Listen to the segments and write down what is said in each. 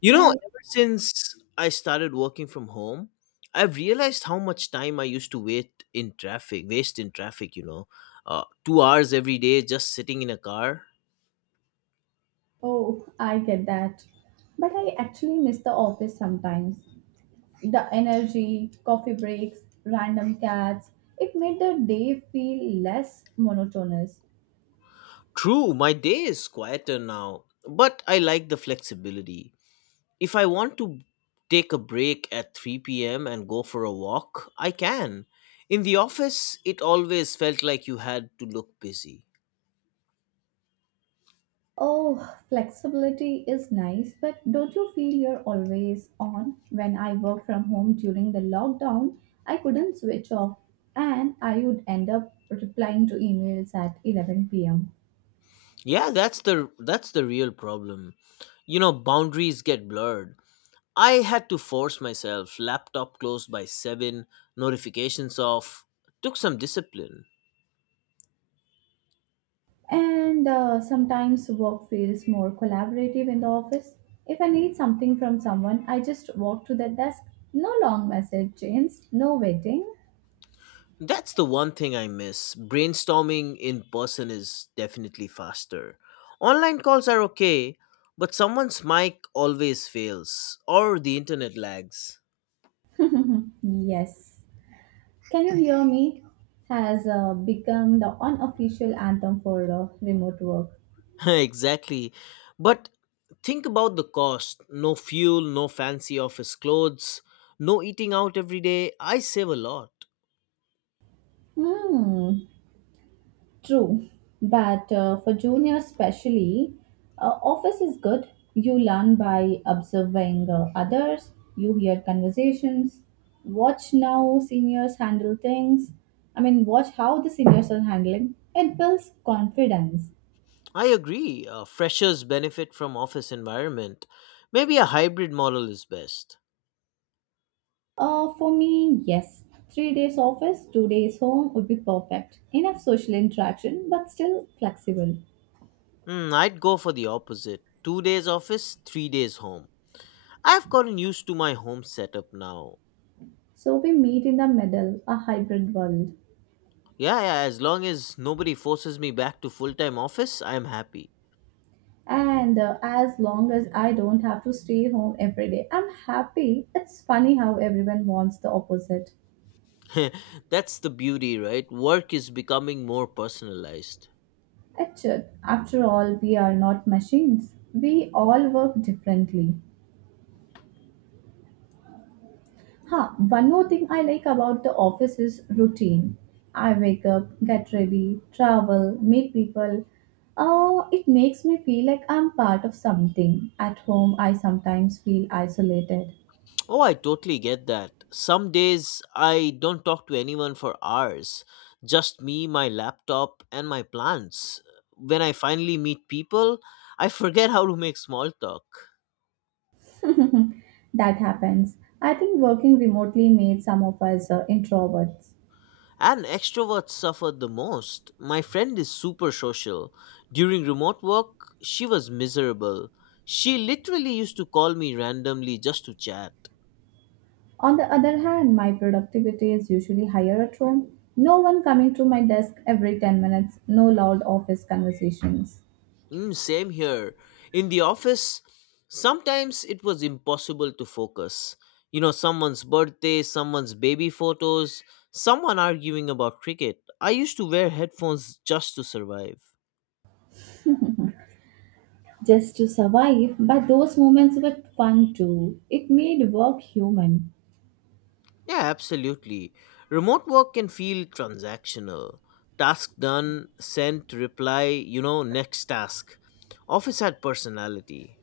You know, Hi. ever since I started working from home, I've realized how much time I used to waste in traffic. 2 hours every day just sitting in a car. Oh, I get that. But I actually miss the office sometimes. The energy, coffee breaks, random chats. It made the day feel less monotonous. True, my day is quieter now, but I like the flexibility. If I want to take a break at 3 p.m. and go for a walk, I can. In the office, it always felt like you had to look busy. Oh, flexibility is nice, but don't you feel you're always on? When I worked from home during the lockdown, I couldn't switch off, and I would end up replying to emails at 11 pm. Yeah, that's the real problem. Boundaries get blurred. I had to force myself, laptop closed by 7, notifications off. Took some discipline. And sometimes work feels more collaborative in the office. If I need something from someone, I just walk to that desk. No long message chains, no waiting. That's the one thing I miss. Brainstorming in person is definitely faster. Online calls are okay, but someone's mic always fails or the internet lags. Yes. Can you hear me? Has become the unofficial anthem for remote work. Exactly. But think about the cost: no fuel, no fancy office clothes, no eating out every day. I save a lot. Hmm. True, but for juniors especially, office is good. You learn by observing others, you hear conversations, watch now seniors handle things. I mean, watch how the seniors are handling. It builds confidence. I agree. Freshers benefit from office environment. Maybe a hybrid model is best. For me, yes, 3 days office, 2 days home would be perfect. Enough social interaction, but still flexible. Hmm, I'd go for the opposite. 2 days office, 3 days home. I've gotten used to my home setup now. So we meet in the middle, a hybrid world. Yeah, yeah, as long as nobody forces me back to full time office, I'm happy. And as long as I don't have to stay home every day, I'm happy. It's funny how everyone wants the opposite. That's the beauty, right? Work is becoming more personalized. It should. After all, we are not machines. We all work differently. Huh, one more thing I like about the office is routine. I wake up, get ready, travel, meet people. It makes me feel like I'm part of something. At home, I sometimes feel isolated. Oh, I totally get that. Some days I don't talk to anyone for hours, just me, my laptop, and my plants. When I finally meet people, I forget how to make small talk. That happens. I think working remotely made some of us introverts. And extroverts suffer the most. My friend is super social. During remote work, she was miserable. She literally used to call me randomly just to chat. On the other hand, my productivity is usually higher at home. No one coming to my desk every 10 minutes, no loud office conversations. Same here. In the office, sometimes it was impossible to focus. You know, someone's birthday, someone's baby photos, someone arguing about cricket. I used to wear headphones just to survive. Just to survive, but those moments were fun too. It made work human. Yeah, absolutely. Remote work can feel transactional. Task done, sent, reply, next task. Office had personality.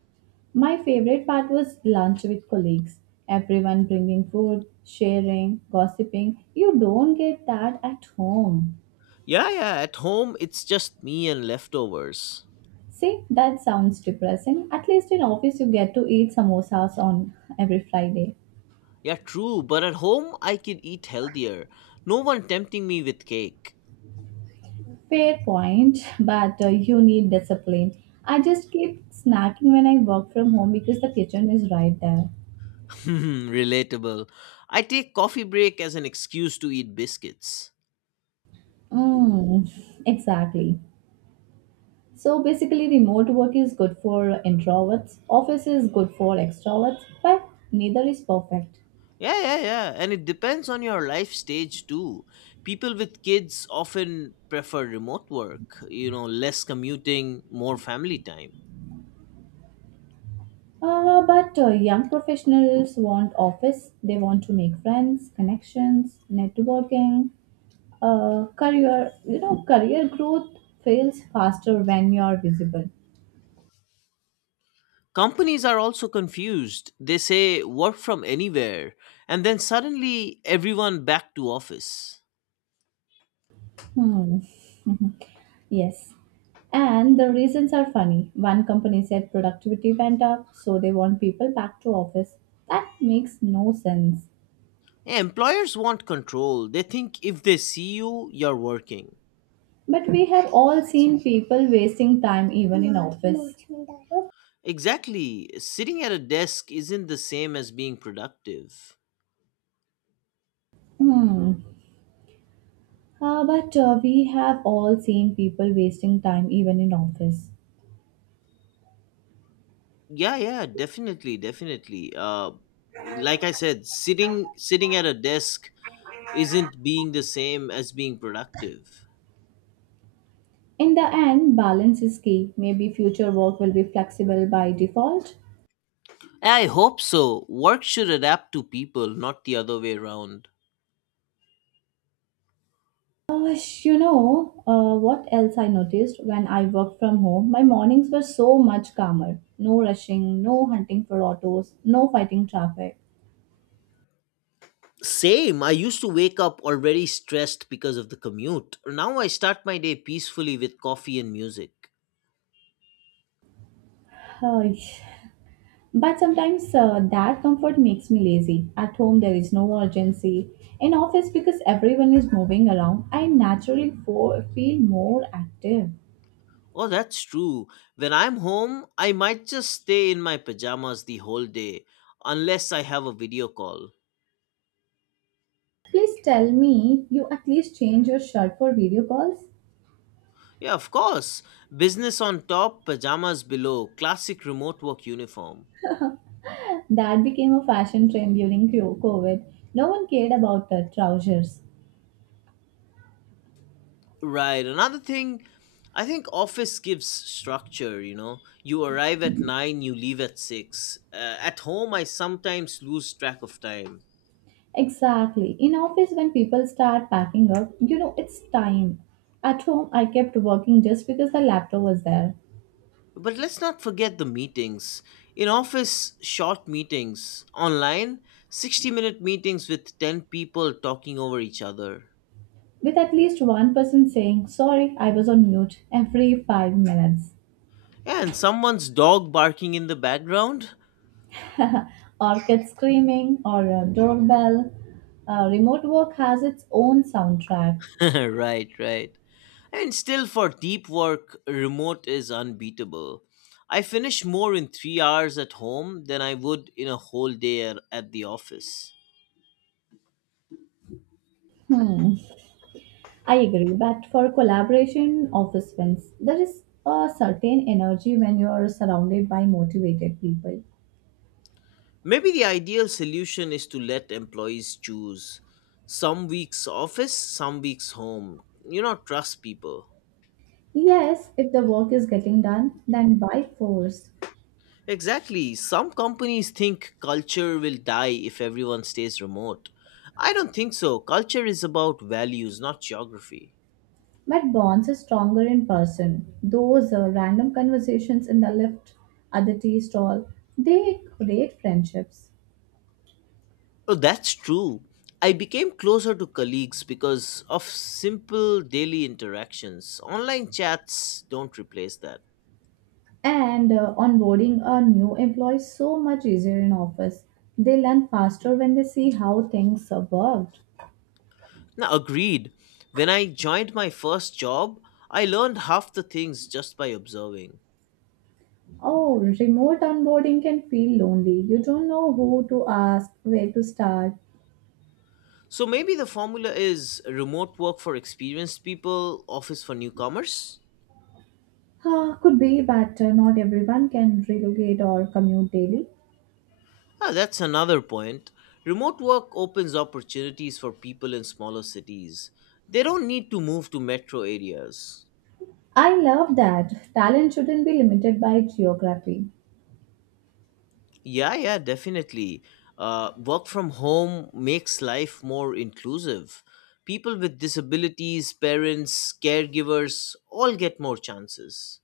My favorite part was lunch with colleagues. Everyone bringing food, sharing, gossiping. You don't get that at home. Yeah, yeah, at home it's just me and leftovers. See, that sounds depressing. At least in office you get to eat samosas on every Friday. Yeah, true, but at home I can eat healthier. No one tempting me with cake. Fair point, but you need discipline. I just keep snacking when I work from home because the kitchen is right there. Relatable. I take coffee break as an excuse to eat biscuits. Mm, exactly. So basically, remote work is good for introverts, office is good for extroverts, but neither is perfect. Yeah, yeah, yeah. And it depends on your life stage too. People with kids often prefer remote work, less commuting, more family time. But young professionals want office. They want to make friends, connections, networking, career. Career growth fails faster when you're visible. Companies are also confused. They say work from anywhere, and then suddenly everyone back to office. Hmm. Yes. And the reasons are funny. One company said productivity went up, so they want people back to office. That makes no sense. Yeah, employers want control. They think if they see you, you're working. But we have all seen people wasting time even in office. Exactly. Sitting at a desk isn't the same as being productive. Hmm. But we have all seen people wasting time even in office. Yeah, yeah, definitely. Like I said, sitting at a desk isn't being the same as being productive. In the end, balance is key. Maybe future work will be flexible by default. I hope so. Work should adapt to people, not the other way around. Uh, what else I noticed when I worked from home? My mornings were so much calmer. No rushing, no hunting for autos, no fighting traffic. Same. I used to wake up already stressed because of the commute. Now I start my day peacefully with coffee and music. Uh, But sometimes that comfort makes me lazy. At home, there is no urgency. In office, because everyone is moving around, I naturally feel more active. Oh, that's true. When I'm home, I might just stay in my pajamas the whole day, unless I have a video call. Please tell me you at least change your shirt for video calls. Yeah, of course. Business on top, pajamas below, classic remote work uniform. That became a fashion trend during COVID. No one cared about the trousers. Right, another thing, I think office gives structure, you know. You arrive at 9, you leave at 6. At home, I sometimes lose track of time. Exactly. In office, when people start packing up, you know it's time. At home, I kept working just because the laptop was there. But let's not forget the meetings. In office, short meetings. Online, 60-minute meetings with 10 people talking over each other. With at least one person saying, Sorry, I was on mute, every 5 minutes. And someone's dog barking in the background? Or kids screaming, or a doorbell. Remote work has its own soundtrack. Right, right. And still, for deep work, remote is unbeatable. I finish more in 3 hours at home than I would in a whole day at the office. Hmm, I agree, but for collaboration, office wins. There is a certain energy when you are surrounded by motivated people. Maybe the ideal solution is to let employees choose some weeks office, some weeks home. You know, trust people. Yes, if the work is getting done, then by force. Exactly. Some companies think culture will die if everyone stays remote. I don't think so. Culture is about values, not geography. But bonds are stronger in person. Those random conversations in the lift, at the tea stall, they create friendships. Oh, that's true. I became closer to colleagues because of simple daily interactions. Online chats don't replace that. And onboarding a new employee is so much easier in office. They learn faster when they see how things are worked. Now, agreed. When I joined my first job, I learned half the things just by observing. Oh, remote onboarding can feel lonely. You don't know who to ask, where to start. So maybe the formula is remote work for experienced people, office for newcomers? Ah, could be, but not everyone can relocate or commute daily. Ah, that's another point. Remote work opens opportunities for people in smaller cities. They don't need to move to metro areas. I love that. Talent shouldn't be limited by geography. Yeah, yeah, definitely. Work from home makes life more inclusive. People with disabilities, parents, caregivers all get more chances,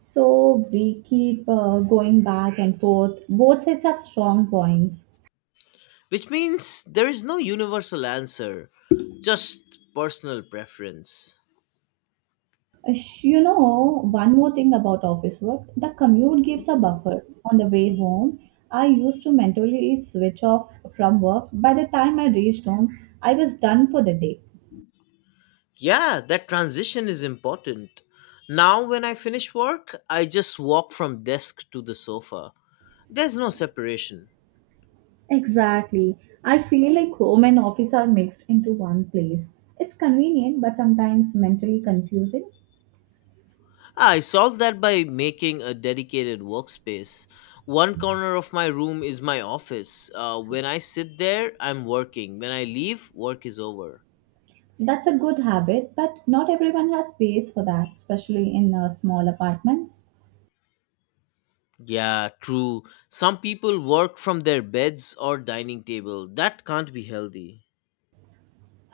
So we keep going back and forth. Both sides have strong points. which means there is no universal answer, just personal preference. One more thing about office work, the commute gives a buffer. On the way home, I used to mentally switch off from work. By the time I reached home, I was done for the day. Yeah, that transition is important. Now, when I finish work, I just walk from desk to the sofa. There's no separation. Exactly. I feel like home and office are mixed into one place. It's convenient, but sometimes mentally confusing. I solve that by making a dedicated workspace. One corner of my room is my office. When I sit there, I'm working. When I leave, work is over. That's a good habit, but not everyone has space for that, especially in small apartments. Yeah, true. Some people work from their beds or dining table. That can't be healthy.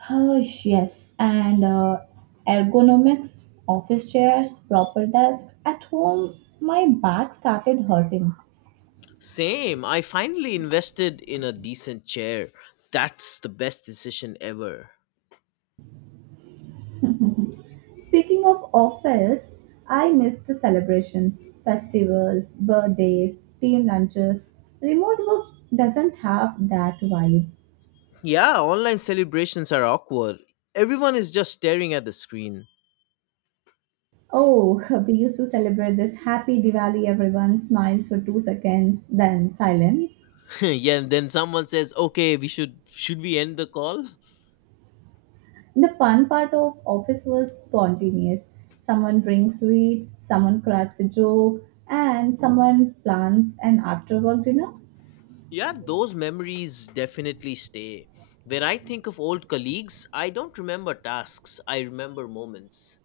Oh, yes, and ergonomics, office chairs, proper desk. At home, my back started hurting. Same. I finally invested in a decent chair. That's the best decision ever. Speaking of office, I miss the celebrations, festivals, birthdays, team lunches. Remote work doesn't have that vibe. Yeah, online celebrations are awkward. Everyone is just staring at the screen. Oh, we used to celebrate this happy Diwali, everyone smiles for 2 seconds, then silence. Yeah, and then someone says, "Okay, we should we end the call?" The fun part of office was spontaneous. Someone brings sweets, someone cracks a joke, and someone plans an after work dinner. Yeah, those memories definitely stay. When I think of old colleagues, I don't remember tasks, I remember moments.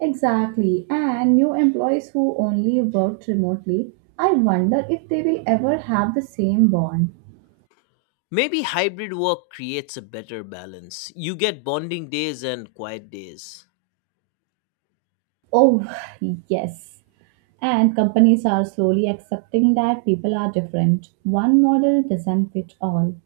Exactly, and new employees who only worked remotely, I wonder if they will ever have the same bond. Maybe hybrid work creates a better balance. You get bonding days and quiet days. Oh, yes. And companies are slowly accepting that people are different. One model doesn't fit all.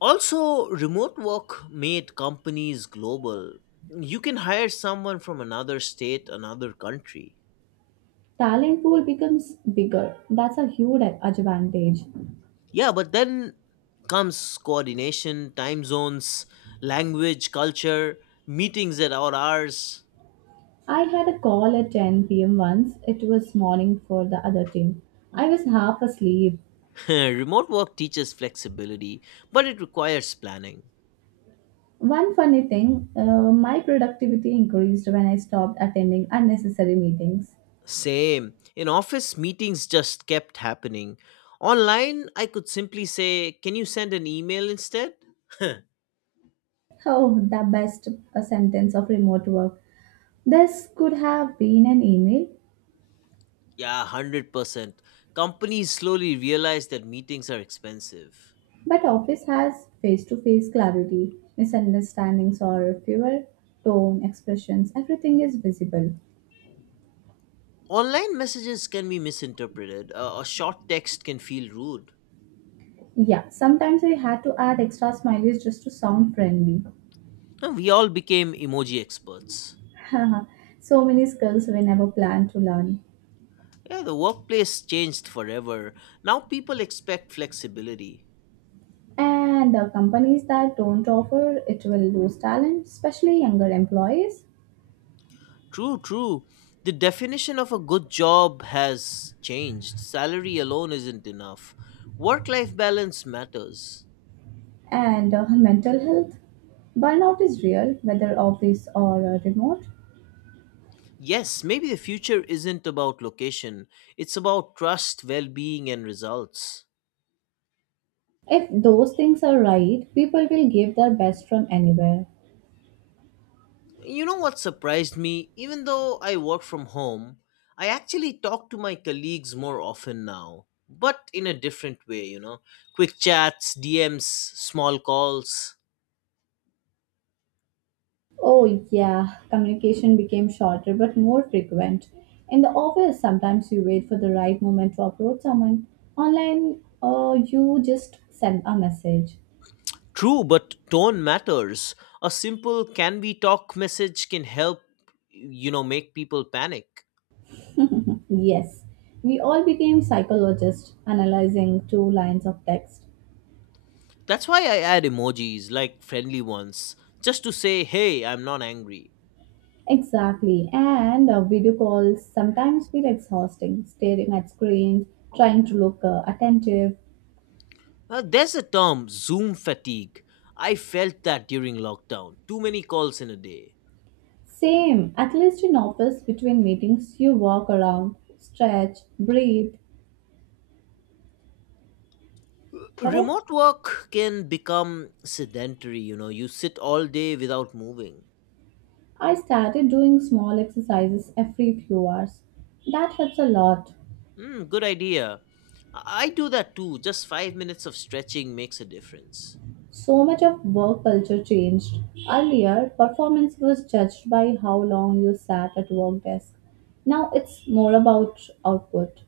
Also, remote work made companies global. You can hire someone from another state, another country. Talent pool becomes bigger. That's a huge advantage. Yeah, but then comes coordination, time zones, language, culture, meetings at odd hours. I had a call at 10 p.m. once. It was morning for the other team. I was half asleep. Remote work teaches flexibility, but it requires planning. One funny thing, my productivity increased when I stopped attending unnecessary meetings. Same. In office, meetings just kept happening. Online, I could simply say, Can you send an email instead? Oh, the best sentence of remote work. This could have been an email. Yeah, 100%. Companies slowly realize that meetings are expensive. But office has face to face clarity, misunderstandings or fewer, tone, expressions, everything is visible. Online messages can be misinterpreted, a short text can feel rude. Yeah, sometimes I had to add extra smileys just to sound friendly. We all became emoji experts. So many skills we never planned to learn. Yeah, the workplace changed forever. Now people expect flexibility. And the companies that don't offer it will lose talent, especially younger employees. True, true. The definition of a good job has changed. Salary alone isn't enough. Work life balance matters. And mental health. Burnout is real, whether office or remote. Yes, maybe the future isn't about location, it's about trust, well being, and results. If those things are right, people will give their best from anywhere. You know what surprised me? Even though I work from home, I actually talk to my colleagues more often now, but in a different way. Quick chats, DMs, small calls. Oh, yeah, communication became shorter but more frequent. In the office, sometimes you wait for the right moment to approach someone. Online, you just send a message. True, but tone matters. A simple can we talk message can help, make people panic. Yes, we all became psychologists analyzing two lines of text. That's why I add emojis, like friendly ones, just to say, hey, I'm not angry. Exactly, and video calls sometimes feel exhausting, staring at screens, trying to look attentive. There's a term, Zoom fatigue. I felt that during lockdown. Too many calls in a day. Same, at least in office, between meetings, you walk around, stretch, breathe, correct? Remote work can become sedentary, you sit all day without moving. I started doing small exercises every few hours. That helps a lot. Good idea. I do that too. Just 5 minutes of stretching makes a difference. So much of work culture changed. Earlier, performance was judged by how long you sat at work desk. Now it's more about output.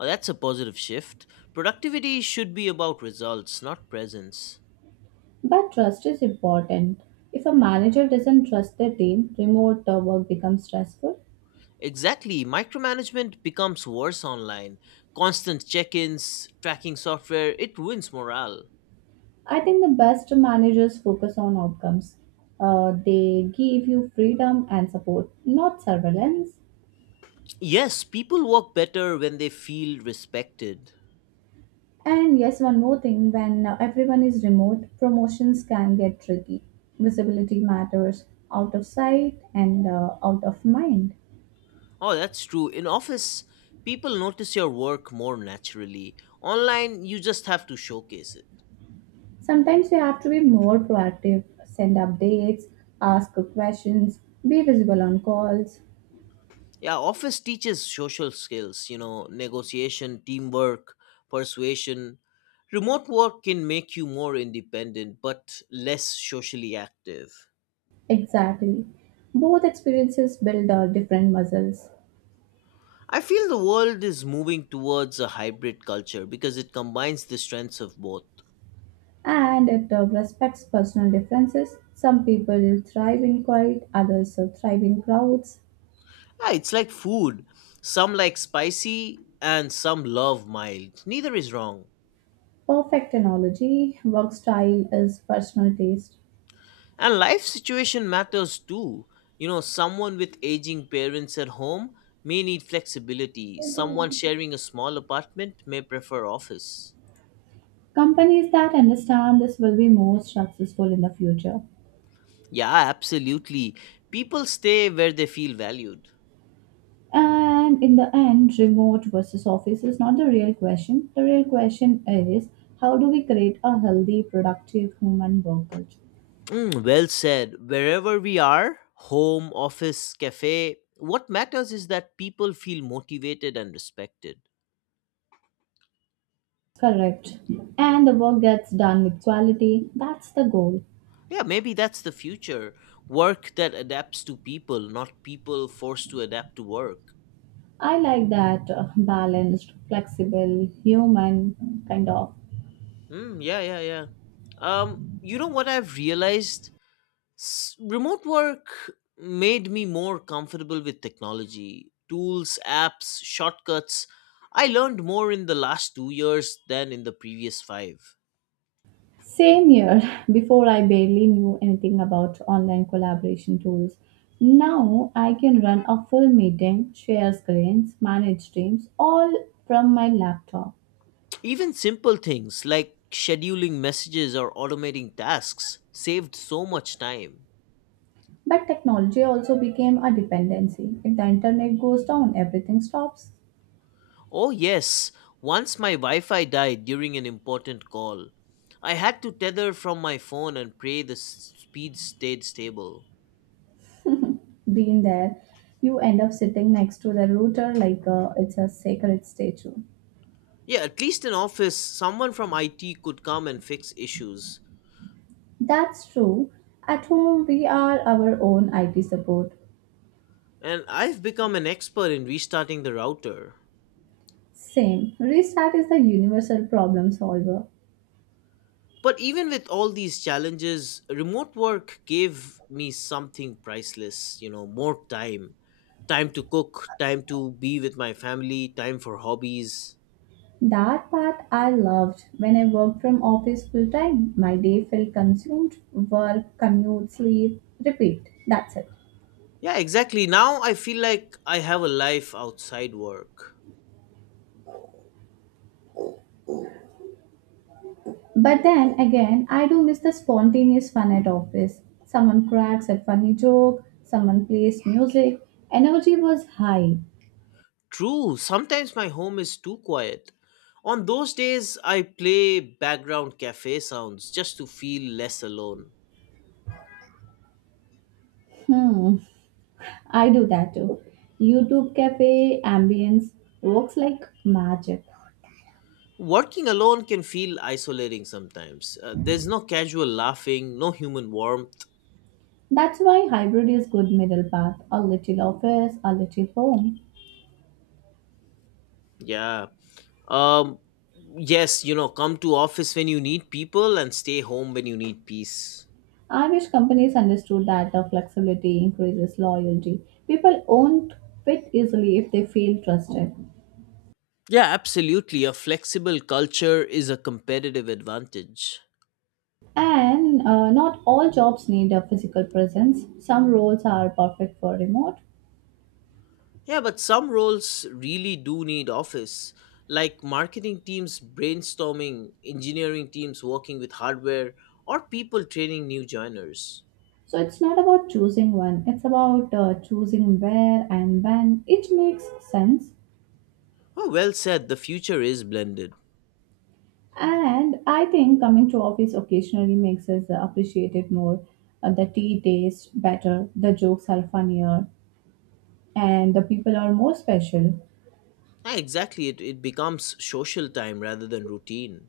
Oh, that's a positive shift. Productivity should be about results, not presence. But trust is important. If a manager doesn't trust their team, remote work becomes stressful. Exactly. Micromanagement becomes worse online. Constant check ins, tracking software, it ruins morale. I think the best managers focus on outcomes. They give you freedom and support, not surveillance. Yes, people work better when they feel respected. And yes, one more thing, when everyone is remote, promotions can get tricky. Visibility matters, out of sight and out of mind. Oh, that's true. In office, people notice your work more naturally. Online, you just have to showcase it. Sometimes you have to be more proactive, send updates, ask questions, be visible on calls. Yeah, office teaches social skills, negotiation, teamwork, persuasion. Remote work can make you more independent but less socially active. Exactly. Both experiences build different muscles, I feel the world is moving towards a hybrid culture because it combines the strengths of both. and it respects personal differences. Some people thrive in quiet, others thrive in crowds. Yeah, it's like food. Some like spicy and some love mild. Neither is wrong. Perfect analogy. Work style is personal taste. And life situation matters too. Someone with aging parents at home may need flexibility. Someone sharing a small apartment may prefer office. Companies that understand this will be more successful in the future. Yeah, absolutely. People stay where they feel valued. And in the end, remote versus office is not the real question. The real question is, how do we create a healthy, productive human work culture? Well said. Wherever we are, home, office, cafe, what matters is that people feel motivated and respected. Correct. And the work gets done with quality. That's the goal. Yeah, maybe that's the future. Work that adapts to people, not people forced to adapt to work. I like that balanced, flexible, human kind of. Mm, yeah, yeah, yeah. You know what I've realized? Remote work made me more comfortable with technology, tools, apps, shortcuts. I learned more in the last 2 years than in the previous five. Same here. Before I barely knew anything about online collaboration tools. Now I can run a full meeting, share screens, manage teams, all from my laptop. Even simple things like scheduling messages or automating tasks saved so much time. But technology also became a dependency. If the internet goes down, everything stops Oh, yes. Once my Wi Fi died during an important call. I had to tether from my phone and pray the speed stayed stable. being there. You end up sitting next to the router like it's a sacred statue. Yeah, at least in office, someone from IT could come and fix issues. That's true. At home, we are our own IT support. And I've become an expert in restarting the router. Same. Restart is the universal problem solver. But even with all these challenges, remote work gave me something priceless, more time. Time to cook, time to be with my family, time for hobbies. That part I loved when I worked from office full time. My day felt consumed. Work, commute, sleep, repeat. That's it. Yeah, exactly. Now I feel like I have a life outside work. But then again, I do miss the spontaneous fun at office. Someone cracks a funny joke, someone plays music. Energy was high. True, sometimes my home is too quiet. On those days, I play background cafe sounds just to feel less alone. Hmm, I do that too. YouTube cafe ambience works like magic. Working alone can feel isolating sometimes. There's no casual laughing, no human warmth. That's why hybrid is good middle path, a little office, a little home. Yeah. Um yes, come to office when you need people and stay home when you need peace. I wish companies understood that the flexibility increases loyalty. People won't quit easily if they feel trusted. Yeah, absolutely. A flexible culture is a competitive advantage. And not all jobs need a physical presence. Some roles are perfect for remote. Yeah, but some roles really do need office, like marketing teams brainstorming, engineering teams working with hardware, or people training new joiners. So it's not about choosing one, it's about choosing where and when. It makes sense. Oh, well said. The future is blended. And I think coming to office occasionally makes us appreciate it more. The tea tastes better, the jokes are funnier, and the people are more special. Ah, exactly, it becomes social time rather than routine.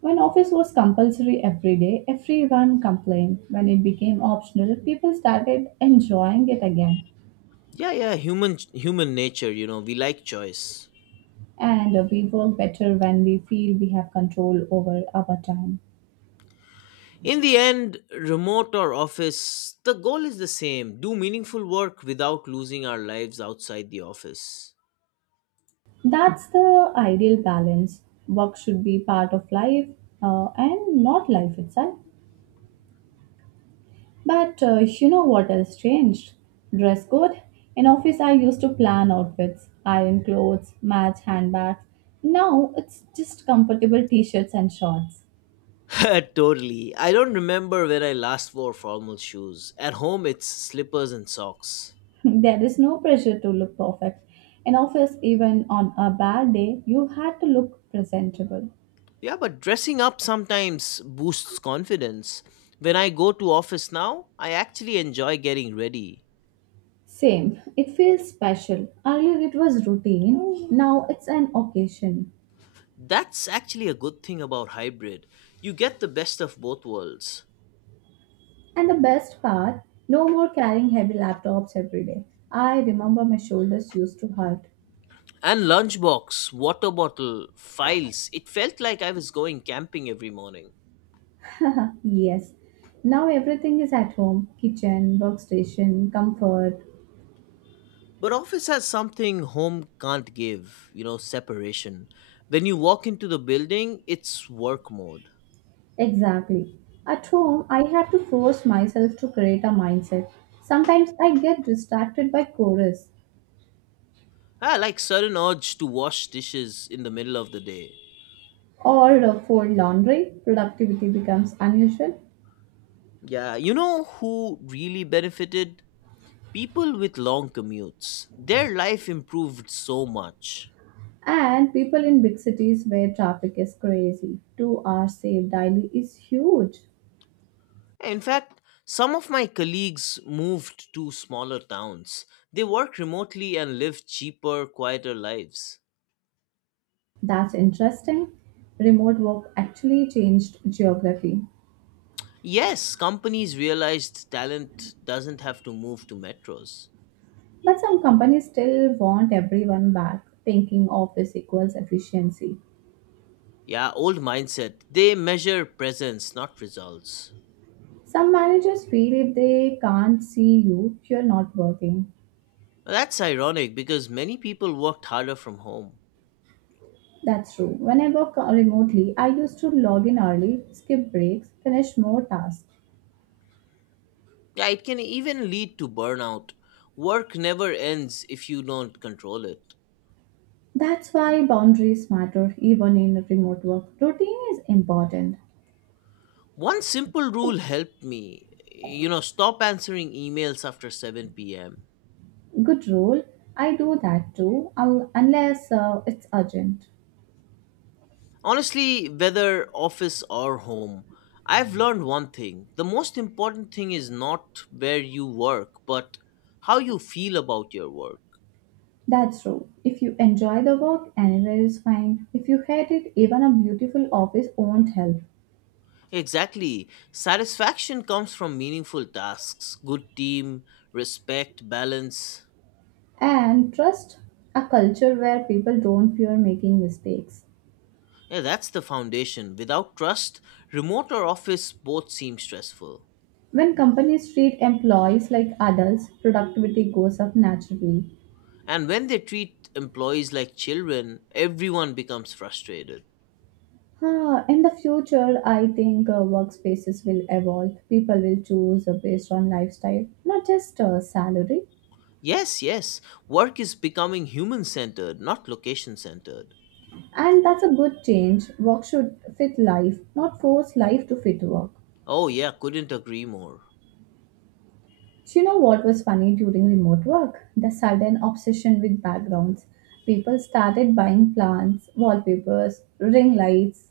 When office was compulsory every day, everyone complained. When it became optional, people started enjoying it again. Yeah, yeah, human nature, you know, we like choice. And We work better when we feel we have control over our time. In the end, remote or office, the goal is the same. Do meaningful work without losing our lives outside the office. That's the ideal balance. Work should be part of life and not life itself. But You know what else changed? Dress code. In office, I used to plan outfits, iron clothes, match handbags. Now it's just comfortable t shirts and shorts. totally. I don't remember when I last wore formal shoes. At home, it's slippers and socks. There is no pressure to look perfect. In office, even on a bad day, you had to look presentable. Yeah, but dressing up sometimes boosts confidence. When I go to office now, I actually enjoy getting ready. Same. It feels special. Earlier it was routine, now it's an occasion. That's actually a good thing about hybrid. You get the best of both worlds. And the best part, no more carrying heavy laptops every day. I remember my shoulders used to hurt. And lunchbox, water bottle, files. It felt like I was going camping every morning. Yes. Now everything is at home, kitchen, workstation, comfort. But office has something home can't give, you know, separation. When you walk into the building, it's work mode. Exactly. At home, I had to force myself to create a mindset. Sometimes I get distracted by chorus Ah, like sudden urge to wash dishes in the middle of the day. or fold laundry, productivity becomes unusual. Yeah, you know who really benefited? People with long commutes. Their life improved so much. And people in big cities where traffic is crazy, 2 hours saved daily is huge. In fact, some of my colleagues moved to smaller towns. They work remotely and live cheaper, quieter lives. That's interesting. Remote work actually changed geography. Yes, companies realized talent doesn't have to move to metros. But some companies still want everyone back, thinking office equals efficiency. Yeah, old mindset. They measure presence, not results. Some managers feel if they can't see you, you're not working. Well, that's ironic because many people worked harder from home. That's true. When I work remotely, I used to log in early, skip breaks, finish more tasks. Yeah, it can even lead to burnout. Work never ends if you don't control it. That's why boundaries matter even in remote work. Routine is important. One simple rule helped me. You know, stop answering emails after 7 pm. Good rule. I do that too, unless it's urgent. Honestly, whether office or home, I've learned one thing. The most important thing is not where you work, but how you feel about your work. That's true. If you enjoy the work, anywhere is fine. If you hate it, even a beautiful office won't help. Exactly. Satisfaction comes from meaningful tasks, good team, respect, balance. And trust, a culture where people don't fear making mistakes. Yeah, that's the foundation. Without trust, remote or office both seem stressful. When companies treat employees like adults, productivity goes up naturally. And when they treat employees like children, everyone becomes frustrated. Huh, in the future, I think workspaces will evolve. People will choose based on lifestyle, not just salary. Yes, yes. Work is becoming human centered, not location centered. And that's a good change. Work should fit life, not force life to fit work. Oh, yeah, couldn't agree more. Do you know what was funny during remote work? The sudden obsession with backgrounds. People started buying plants, wallpapers, ring lights,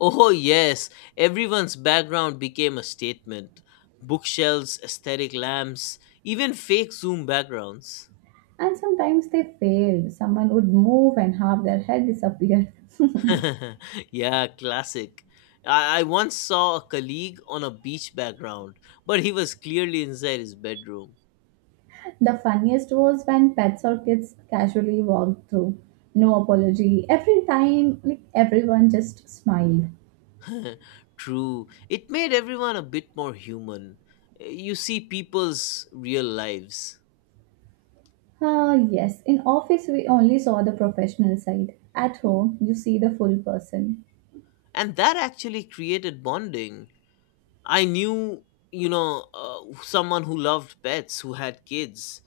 Oh, yes. Everyone's background became a statement, bookshelves, aesthetic lamps, even fake Zoom backgrounds. and sometimes they failed. Someone would move and half their head disappeared. The yeah, classic. I once saw a colleague on a beach background, but he was clearly inside his bedroom. funniest was when pets or kids casually walked through. No apology. Every time, like everyone just smiled. True. It made everyone a bit more human. Eh, you see people's real lives. Ah, yes. In office, we only saw the professional side. At home, you see the full person. And that actually created bonding. I knew, someone who loved pets, who had kids,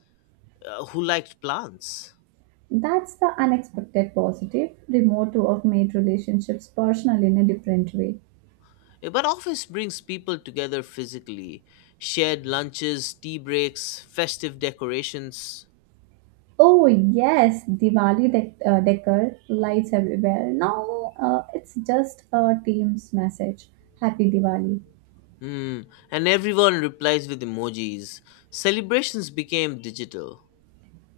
who liked plants. That's the unexpected positive. Remote work made relationships personal in a different way. But office brings people together physically, shared lunches, tea breaks, festive decorations. Oh yes, decor lights everywhere. Now it's just a team's message. Happy Diwali. Hmm, and everyone replies with emojis, celebrations became digital.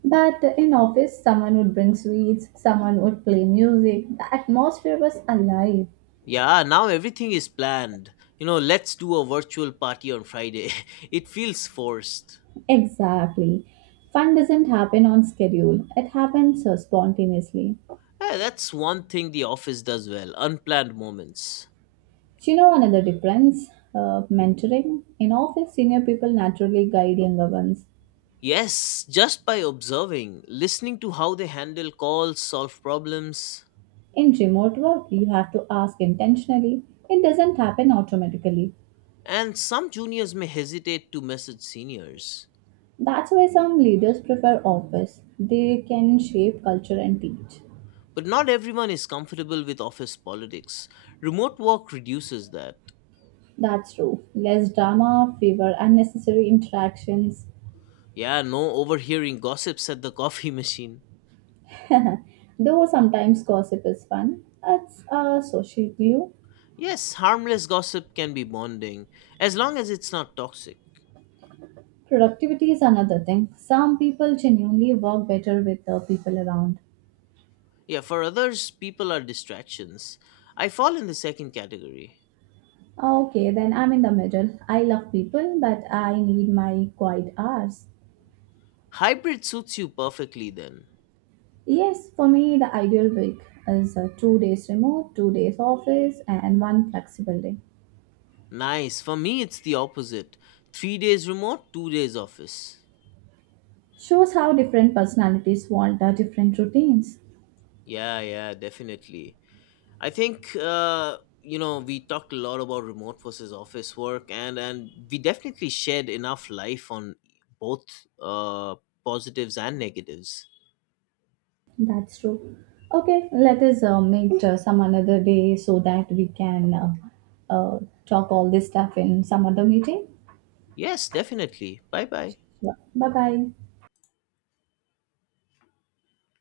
But in office, someone would bring sweets, someone would play music. The atmosphere was alive. Yeah, now everything is planned. You know, let's do a virtual party on Friday. It feels forced. Exactly. Fun doesn't happen on schedule. It happens spontaneously. Eh, that's one thing the office does well, unplanned moments. Do you know another difference? Mentoring. In office, senior people naturally guide younger ones. Yes, just by observing, listening to how they handle calls, solve problems, In remote work, you have to ask intentionally. It doesn't happen automatically. and some juniors may hesitate to message seniors. That's why some leaders prefer office. They can shape culture and teach. But not everyone is comfortable with office politics. Remote work reduces that. That's true. Less drama, fewer unnecessary interactions. Yeah, no overhearing gossips at the coffee machine. Though sometimes gossip is fun, it's a social glue. Yes, harmless gossip can be bonding, as long as it's not toxic. Productivity is another thing. Some people genuinely work better with the people around. Yeah, for others, people are distractions. I fall in the second category. Okay, then I'm in the middle. I love people, but I need my quiet hours. Hybrid suits you perfectly then. Yes, for me, the ideal week is 2 days remote, 2 days office, and one flexible day. Nice. For me, it's the opposite. 3 days remote, 2 days office. Shows how different personalities want different routines. Yeah, yeah, definitely. I think, we talked a lot about remote versus office work, and we definitely shared enough life on both, uh, positives and negatives. That's true. Okay, Let us meet some another day so that we can uh, talk all this stuff in some other meeting. Yes, definitely. Bye bye. Sure. Bye bye.